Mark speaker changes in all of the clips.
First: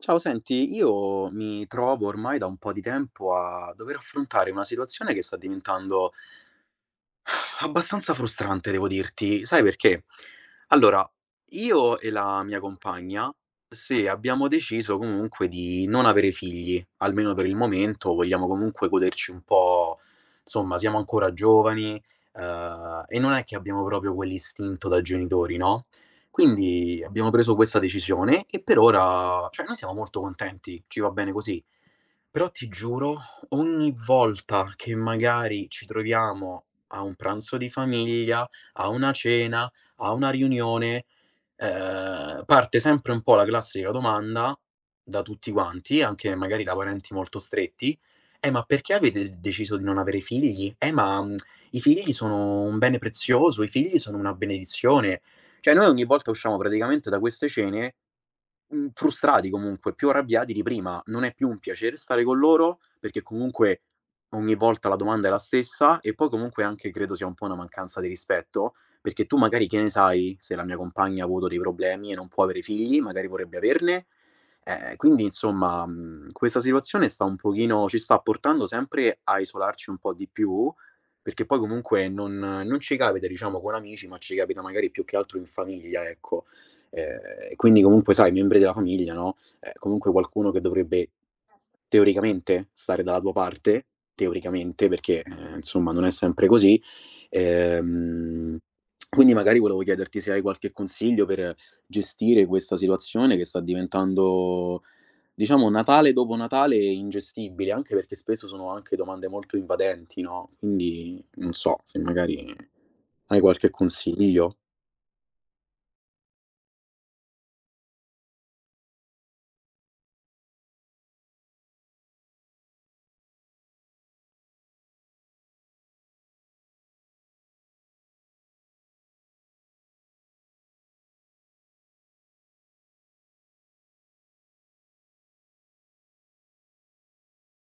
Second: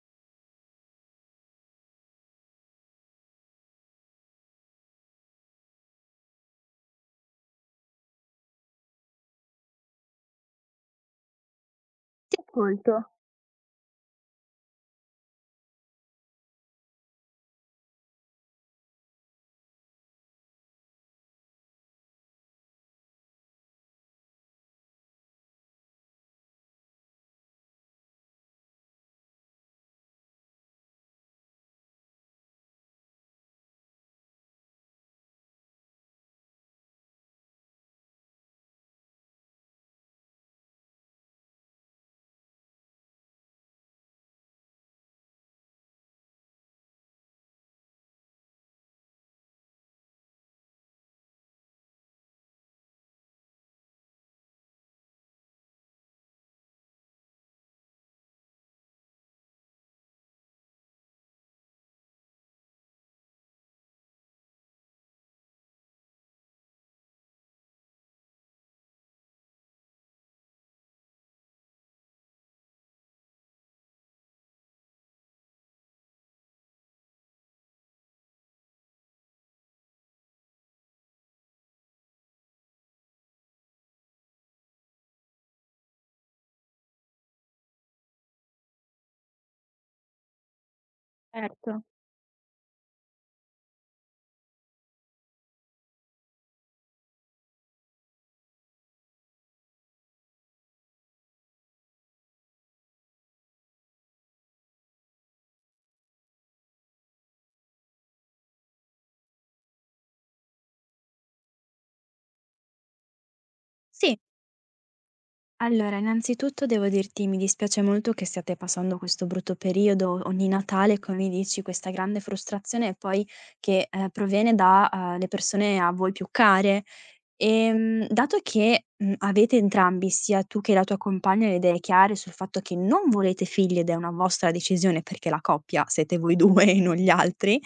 Speaker 1: Ciao, senti, io mi trovo ormai da un po' di tempo a dover affrontare una situazione che sta diventando abbastanza frustrante devo dirti, sai perché? Allora, io e la mia
Speaker 2: Molto,
Speaker 1: compagna, sì, abbiamo deciso comunque di non avere figli, almeno per il momento, vogliamo comunque goderci un po', insomma, siamo ancora giovani, e non è che abbiamo proprio quell'istinto da genitori, no, quindi abbiamo preso questa decisione e per ora cioè noi siamo molto contenti, ci va bene così. Però ti giuro, ogni volta che magari ci troviamo a un pranzo di famiglia, a una cena, a una riunione, parte sempre un po' la classica domanda da tutti quanti, anche magari da parenti molto stretti: ma perché avete deciso di non avere figli? Ma, i figli sono un bene prezioso, i figli sono una benedizione". Cioè, noi ogni volta usciamo praticamente da queste cene frustrati comunque, più arrabbiati di prima. Non è più un piacere stare con loro, perché comunque ogni volta la domanda è la stessa e poi comunque anche credo sia un po' una mancanza di rispetto, perché tu magari che ne sai se la mia compagna ha avuto dei problemi e non può avere figli, magari vorrebbe averne. Quindi insomma, questa situazione sta un pochino ci sta portando sempre a isolarci un po' di più, perché poi comunque non ci capita diciamo con amici, ma ci capita magari più che altro in famiglia, ecco. Quindi comunque sai, membri della famiglia, no, comunque qualcuno che dovrebbe
Speaker 2: certo.
Speaker 1: teoricamente stare dalla tua parte, teoricamente perché, insomma non è sempre così. Ehm, quindi magari volevo chiederti se hai qualche consiglio per gestire questa situazione che sta diventando, diciamo, Natale dopo Natale ingestibile, anche perché spesso sono anche domande molto invadenti, no, quindi non so se magari hai qualche
Speaker 2: Sì,
Speaker 1: consiglio.
Speaker 2: allora innanzitutto devo dirti mi dispiace molto che stiate passando questo brutto periodo, ogni Natale, come mi dici, questa grande frustrazione e poi che, proviene da, le persone a voi più care. Dato che, mhmm, avete entrambi, sia tu che la tua compagna, le idee chiare sul fatto che non volete figli ed è una vostra decisione perché la coppia siete voi 2 e non gli altri,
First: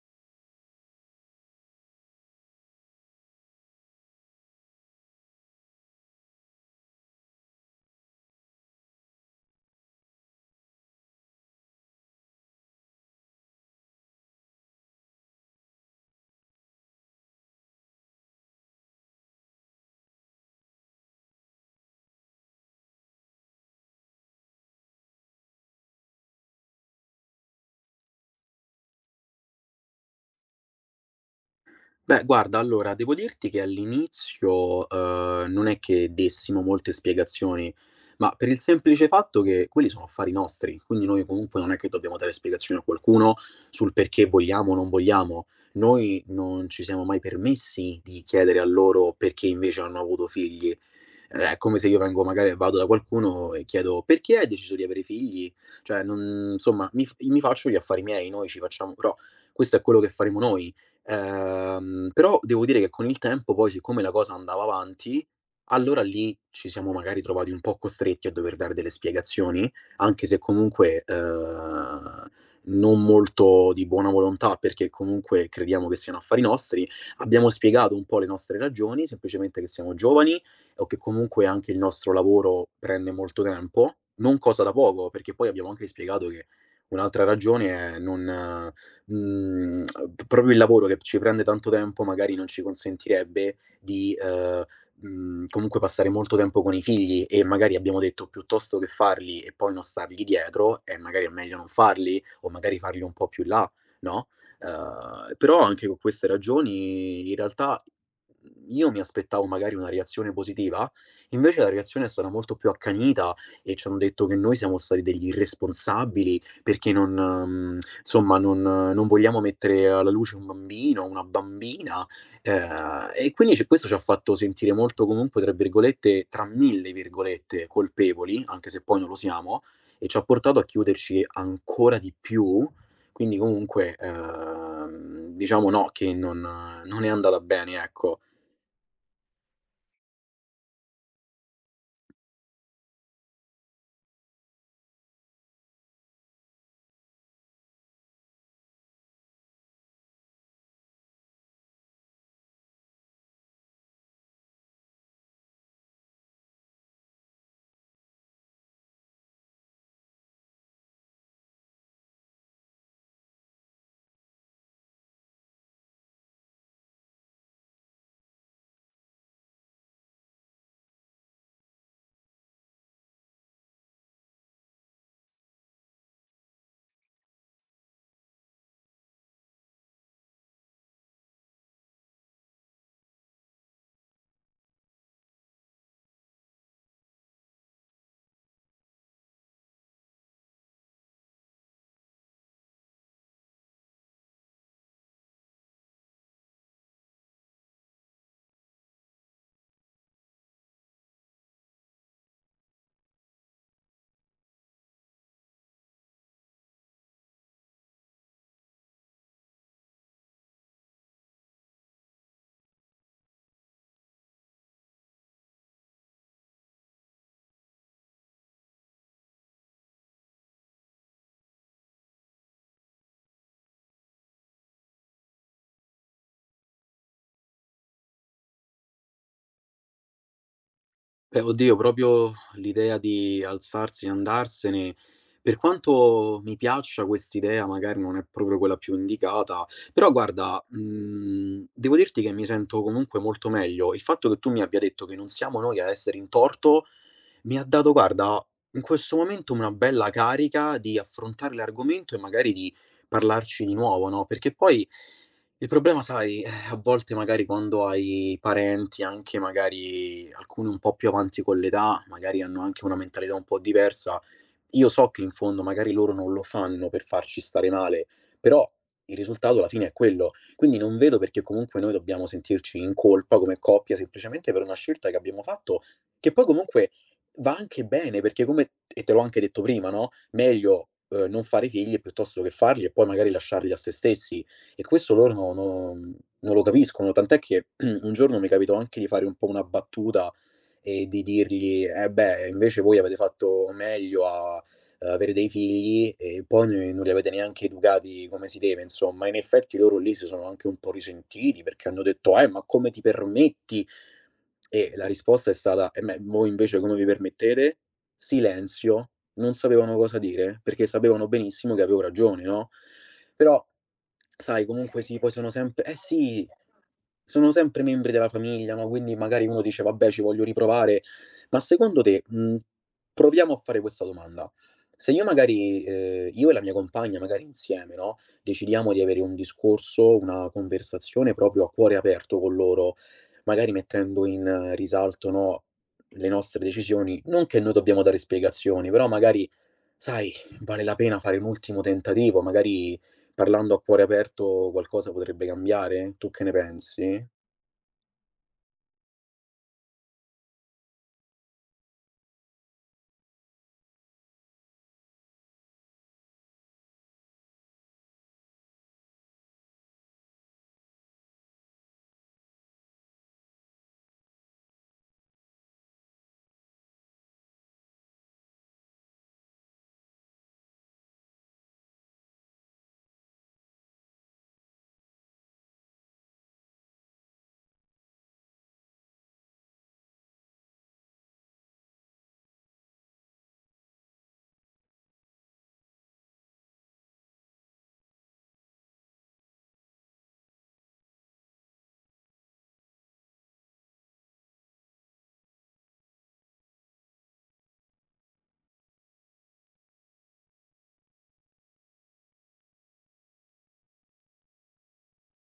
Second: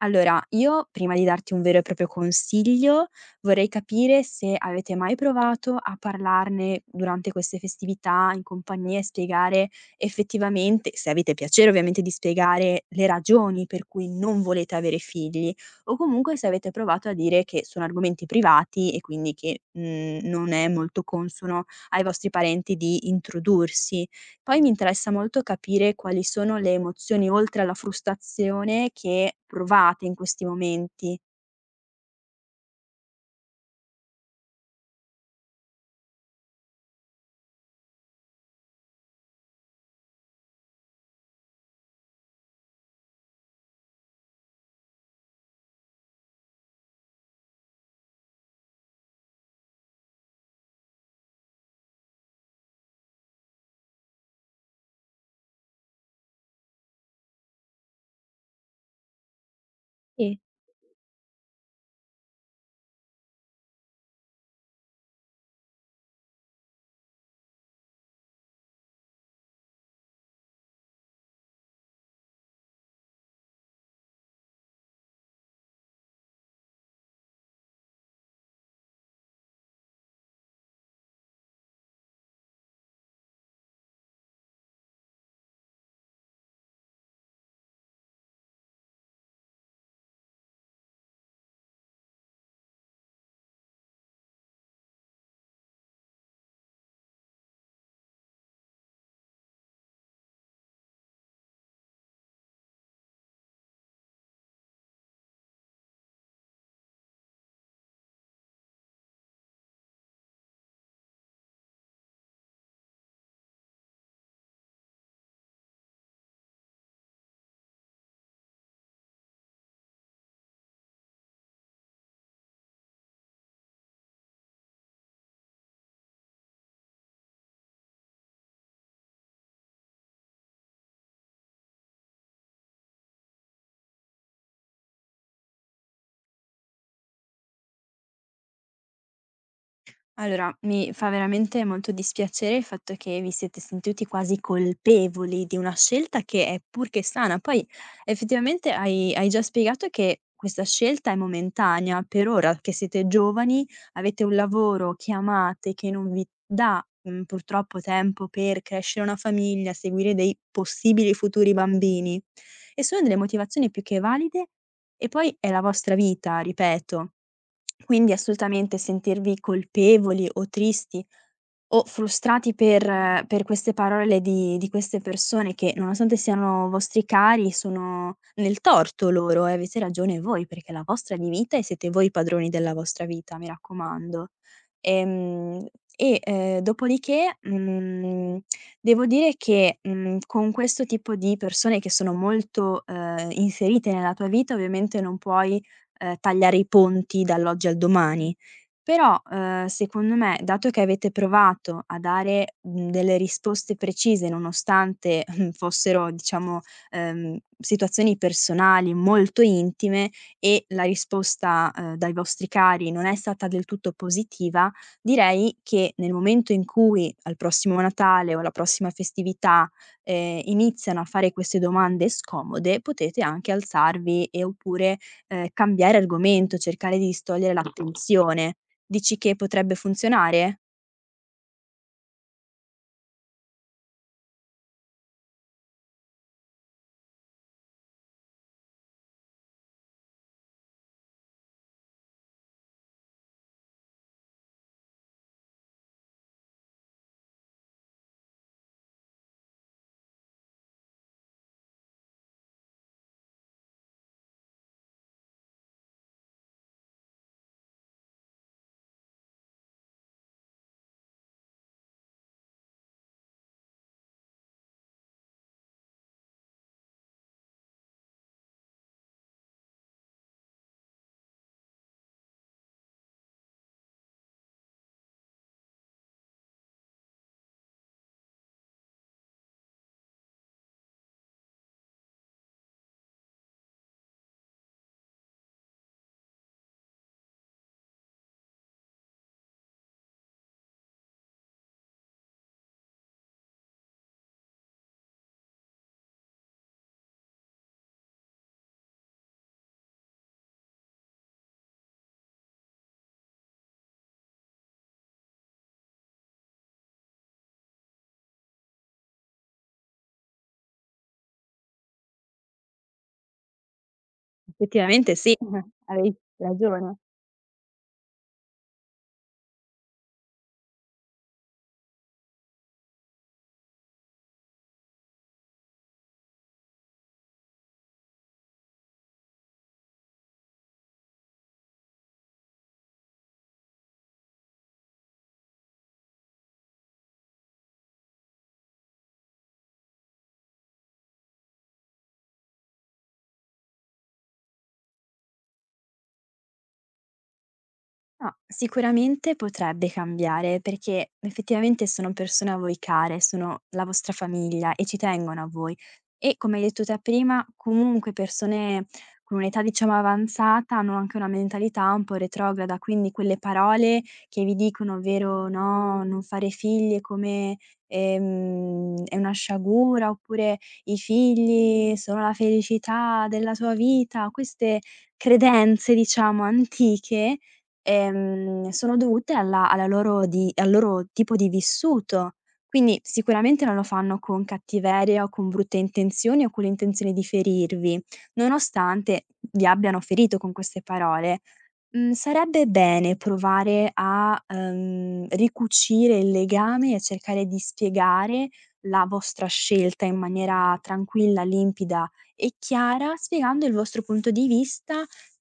Speaker 2: allora io, prima di darti un vero e proprio consiglio, vorrei capire se avete mai provato a parlarne durante queste festività in compagnia e spiegare effettivamente se avete piacere ovviamente di spiegare le ragioni per cui non volete avere figli o comunque se avete provato a dire che sono argomenti privati e quindi che, mhmm, non è molto consono ai vostri parenti di introdursi. Poi mi interessa molto capire quali sono le emozioni oltre alla frustrazione che provate in questi momenti.
Speaker 1: Beh, guarda, allora devo dirti che all'inizio, non è che dessimo molte spiegazioni, ma per il semplice fatto che quelli sono affari nostri, quindi noi comunque non è che dobbiamo dare spiegazioni a qualcuno sul perché vogliamo o non vogliamo. Noi non ci siamo mai permessi di chiedere a loro perché invece hanno avuto figli. È come se io vengo magari vado da qualcuno e chiedo: "Perché hai deciso di avere figli?" Cioè non insomma mi faccio gli affari miei, noi ci facciamo però questo è quello che
Speaker 2: Sì.
Speaker 1: faremo noi. Però devo dire che con il tempo poi, siccome la cosa andava avanti, allora lì ci siamo magari trovati un po' costretti a dover dare delle spiegazioni, anche se comunque, non molto di buona volontà, perché comunque crediamo che siano affari nostri. Abbiamo spiegato un po' le nostre ragioni, semplicemente che siamo giovani o che comunque anche il nostro lavoro prende molto tempo, non cosa da poco, perché poi abbiamo anche spiegato che un'altra ragione è non mhmm, p proprio il lavoro che ci prende tanto tempo magari non ci consentirebbe di, comunque passare molto tempo con i figli e magari abbiamo detto: "Piuttosto che farli e poi non stargli dietro, magari è meglio non farli o magari farli un po' più in là", no, però anche con queste ragioni in realtà, io mi aspettavo magari una reazione positiva, invece la reazione è stata molto più accanita e ci han detto che noi siamo stati degli irresponsabili perché non mhmm, insomma non vogliamo mettere alla luce un bambino, una bambina, e quindi ci questo ci ha fatto sentire molto comunque, tra virgolette, tra mille virgolette, "colpevoli", anche se poi non lo siamo, e ci ha portato a chiuderci ancora di più. Quindi comunque, diciamo no, che non è andata bene, ecco.
Speaker 2: Allora, mi fa veramente molto dispiacere il fatto che vi siete sentiti quasi colpevoli di una scelta che è pur che sana. Poi effettivamente hai, hai già spiegato che questa scelta è momentanea, per ora che siete giovani, avete un lavoro che amate, che non vi dà mm, purtroppo tempo per crescere una famiglia, seguire dei possibili futuri bambini. E sono delle motivazioni più che valide e poi è la vostra vita, ripeto. Quindi assolutamente sentirvi colpevoli o tristi o frustrati per queste parole di queste persone che, nonostante siano vostri cari, sono nel torto loro e avete ragione voi, perché è la vostra di vita e siete voi i padroni della vostra vita, mi raccomando. Ehm, e, dopodiché, mhmm, devo dire che, mhmm, con questo tipo di persone che sono molto, inserite nella tua vita, ovviamente non puoi tagliare i ponti dall'oggi al domani. Però, secondo me, dato che avete provato a dare, mhmm, delle risposte precise nonostante fossero diciamo, situazioni personali molto intime e la risposta, dai vostri cari non è stata del tutto positiva, direi che nel momento in cui al prossimo Natale o alla prossima festività, iniziano a fare queste domande scomode, potete anche alzarvi e oppure cambiare argomento, cercare di distogliere l'attenzione. Dici che potrebbe funzionare?
Speaker 1: Beh, oddio, proprio l'idea di alzarsi e andarsene, per quanto mi piaccia quest'idea, magari non è proprio quella più indicata, però guarda, devo dirti che mi sento comunque molto meglio. Il fatto che tu mi abbia detto che non siamo noi a essere in torto, mi ha dato, guarda, in questo momento una bella carica di affrontare l'argomento e magari di parlarci di nuovo, no, perché poi il problema sai a volte magari quando hai parenti, anche magari alcuni un po' più avanti con l'età, magari hanno anche una mentalità un po' diversa, io so che in fondo magari loro non lo fanno per farci stare male, però il risultato alla fine è quello. Quindi non vedo perché comunque noi dobbiamo sentirci in colpa come coppia, semplicemente per una scelta che abbiamo fatto, che poi comunque va anche bene, perché come e te l'ho anche detto prima, no, meglio, non fare figli piuttosto che farli e poi magari lasciarli a se stessi. E questo loro no non lo capiscono, tant'è che un giorno mi capitò anche di fare un po' una battuta e di dirgli: "Eh beh, invece voi avete fatto meglio a avere dei figli e poi n non li avete neanche educati come si deve", insomma. In effetti loro lì si sono anche un po' risentiti perché hanno detto: ma come ti permetti?" E la risposta è stata: me voi invece come vi permettete?" Silenzio. Non sapevano cosa dire, perché sapevano benissimo che avevo ragione, no? Però sai comunque
Speaker 2: Effettivamente
Speaker 1: sì, poi
Speaker 2: sì,
Speaker 1: sono sempre eh
Speaker 2: avevi
Speaker 1: sì,
Speaker 2: ragione.
Speaker 1: sono sempre membri della famiglia, no, quindi magari uno dice: "Vabbè, ci voglio riprovare". Ma secondo te, proviamo a fare questa domanda: se io e la mia compagna magari insieme, no, decidiamo di avere un discorso, una conversazione proprio a cuore aperto con loro, magari mettendo in risalto, no, le nostre decisioni, non che noi dobbiamo dare spiegazioni, però magari, sai, vale la pena fare un ultimo tentativo, magari parlando a cuore aperto qualcosa potrebbe cambiare? Tu che ne pensi?
Speaker 2: No, sicuramente potrebbe cambiare perché effettivamente sono persone a voi care, sono la vostra famiglia e ci tengono a voi. E come hai detto te prima, comunque persone con un'età diciamo avanzata hanno anche una mentalità un po' retrograda, quindi quelle parole che vi dicono, ovvero no, non fare figli è come è una sciagura, oppure i figli sono la felicità della tua vita, queste credenze diciamo antiche. Sono dovute alla loro di al loro tipo di vissuto. Quindi sicuramente non lo fanno con cattiveria o con brutte intenzioni o con l'intenzione di ferirvi, nonostante vi abbiano ferito con queste parole. Mhmm, sarebbe bene provare a, ricucire il legame e a cercare di spiegare la vostra scelta in maniera tranquilla, limpida e chiara, spiegando il vostro punto di vista,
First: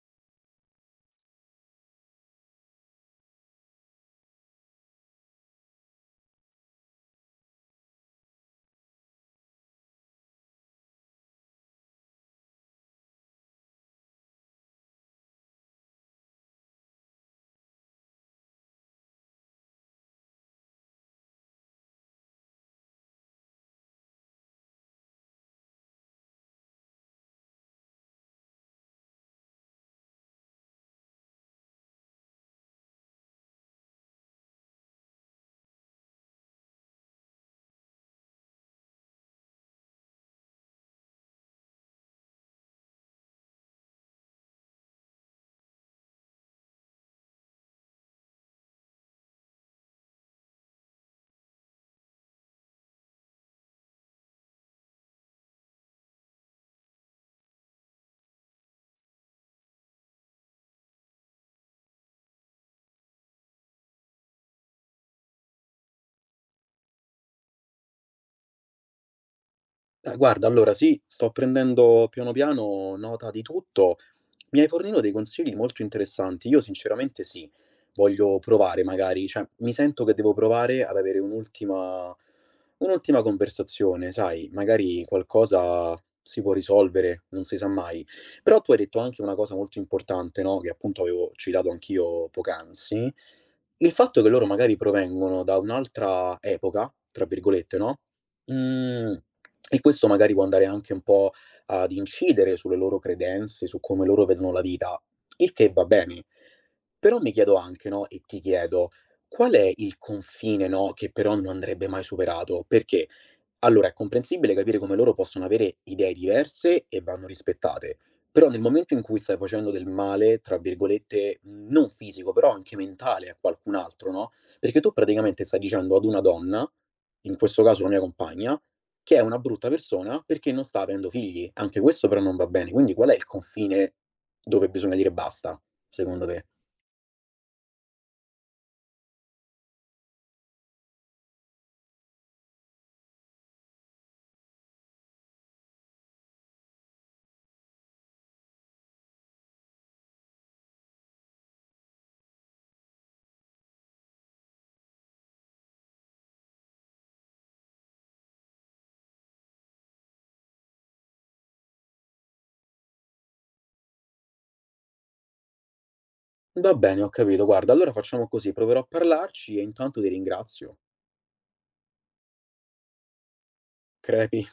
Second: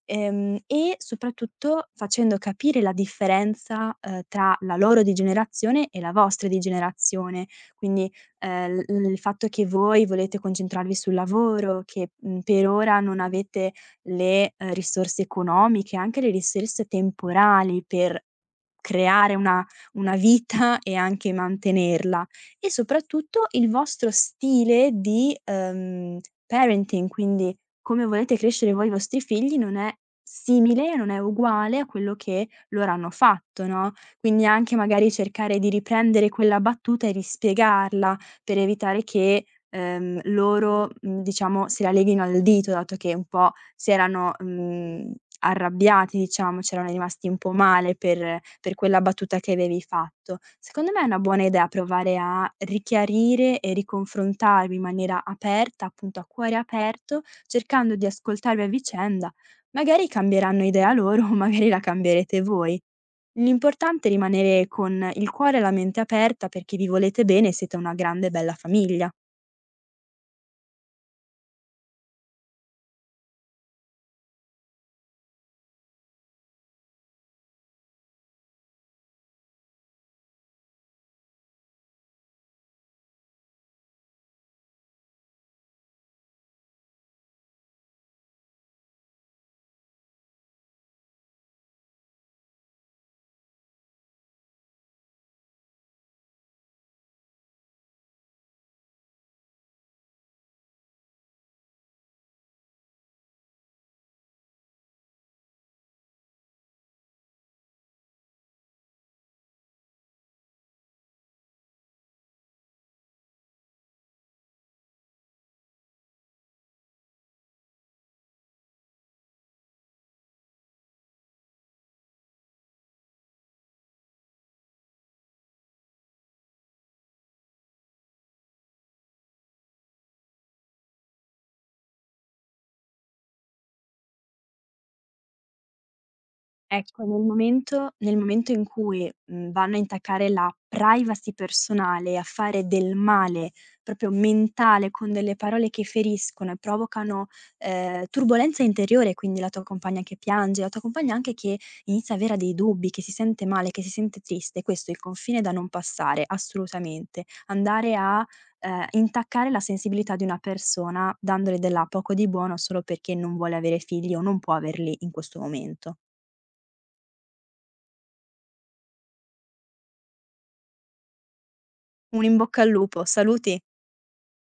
Speaker 2: e soprattutto facendo capire la differenza, tra la loro di generazione e la vostra di generazione. Quindi, l il fatto che voi volete concentrarvi sul lavoro, che, mhmm, per ora non avete le, risorse economiche, anche le risorse temporali per creare una vita e anche mantenerla, e soprattutto il vostro stile di, parenting, quindi come volete crescere voi i vostri figli non è simile, non è uguale a quello che loro hanno fatto, no, quindi anche magari cercare di riprendere quella battuta e rispiegarla per evitare che, loro, mhmm, diciamo se la leghino al dito, dato che un po' si erano, mhmm, arrabbiati diciamo, c'erano rimasti un po' male per quella battuta che avevi fatto. Secondo me è una buona idea provare a richiarire e riconfrontarvi in maniera aperta, appunto a cuore aperto, cercando di ascoltarvi a vicenda. Magari cambieranno idea loro, o magari la cambierete voi. L'importante è rimanere con il cuore e la mente aperta perché vi volete bene e siete una grande e bella famiglia.
Speaker 1: Guarda, allora sì, sto prendendo piano piano nota di tutto, mi hai fornito dei consigli molto interessanti. Io sinceramente sì, voglio provare magari, cioè mi sento che devo provare ad avere un'ultima conversazione, sai, magari qualcosa si può risolvere, non si sa mai. Però tu hai detto anche una cosa molto importante, no, che appunto avevo citato anch'io poc'anzi, il fatto che loro magari provengono da un'altra "epoca", tra virgolette, no, mhmm, e questo magari può andare anche un po' ad incidere sulle loro credenze, su come loro vedono la vita, il che va bene. Però mi chiedo anche, no, e ti chiedo, qual è il confine, no, che però non andrebbe mai superato? Perché allora, è comprensibile capire come loro possono avere idee diverse e vanno rispettate, però nel momento in cui stai facendo del male, tra virgolette, non fisico, però anche mentale a qualcun altro, no? Perché tu praticamente stai dicendo ad una donna, in questo caso la mia compagna, che è una brutta persona perché non sta avendo figli. Anche questo però non va bene. Quindi qual è il confine dove bisogna dire basta, secondo te?
Speaker 2: Ecco, nel momento in cui, mhmm, vanno a intaccare la privacy personale, a fare del male proprio mentale con delle parole che feriscono e provocano, turbolenza interiore, quindi la tua compagna che piange, la tua compagna anche che inizia ad avere dei dubbi, che si sente male, che si sente triste, questo è il confine da non passare, assolutamente. Andare a, intaccare la sensibilità di una persona dandole della poco di buono solo perché non vuole avere figli o non può averli in questo momento.
Speaker 1: Va bene, ho capito. Guarda, allora facciamo così, proverò a parlarci e intanto ti ringrazio.
Speaker 2: Un in bocca al lupo, saluti.
Speaker 1: Crepi.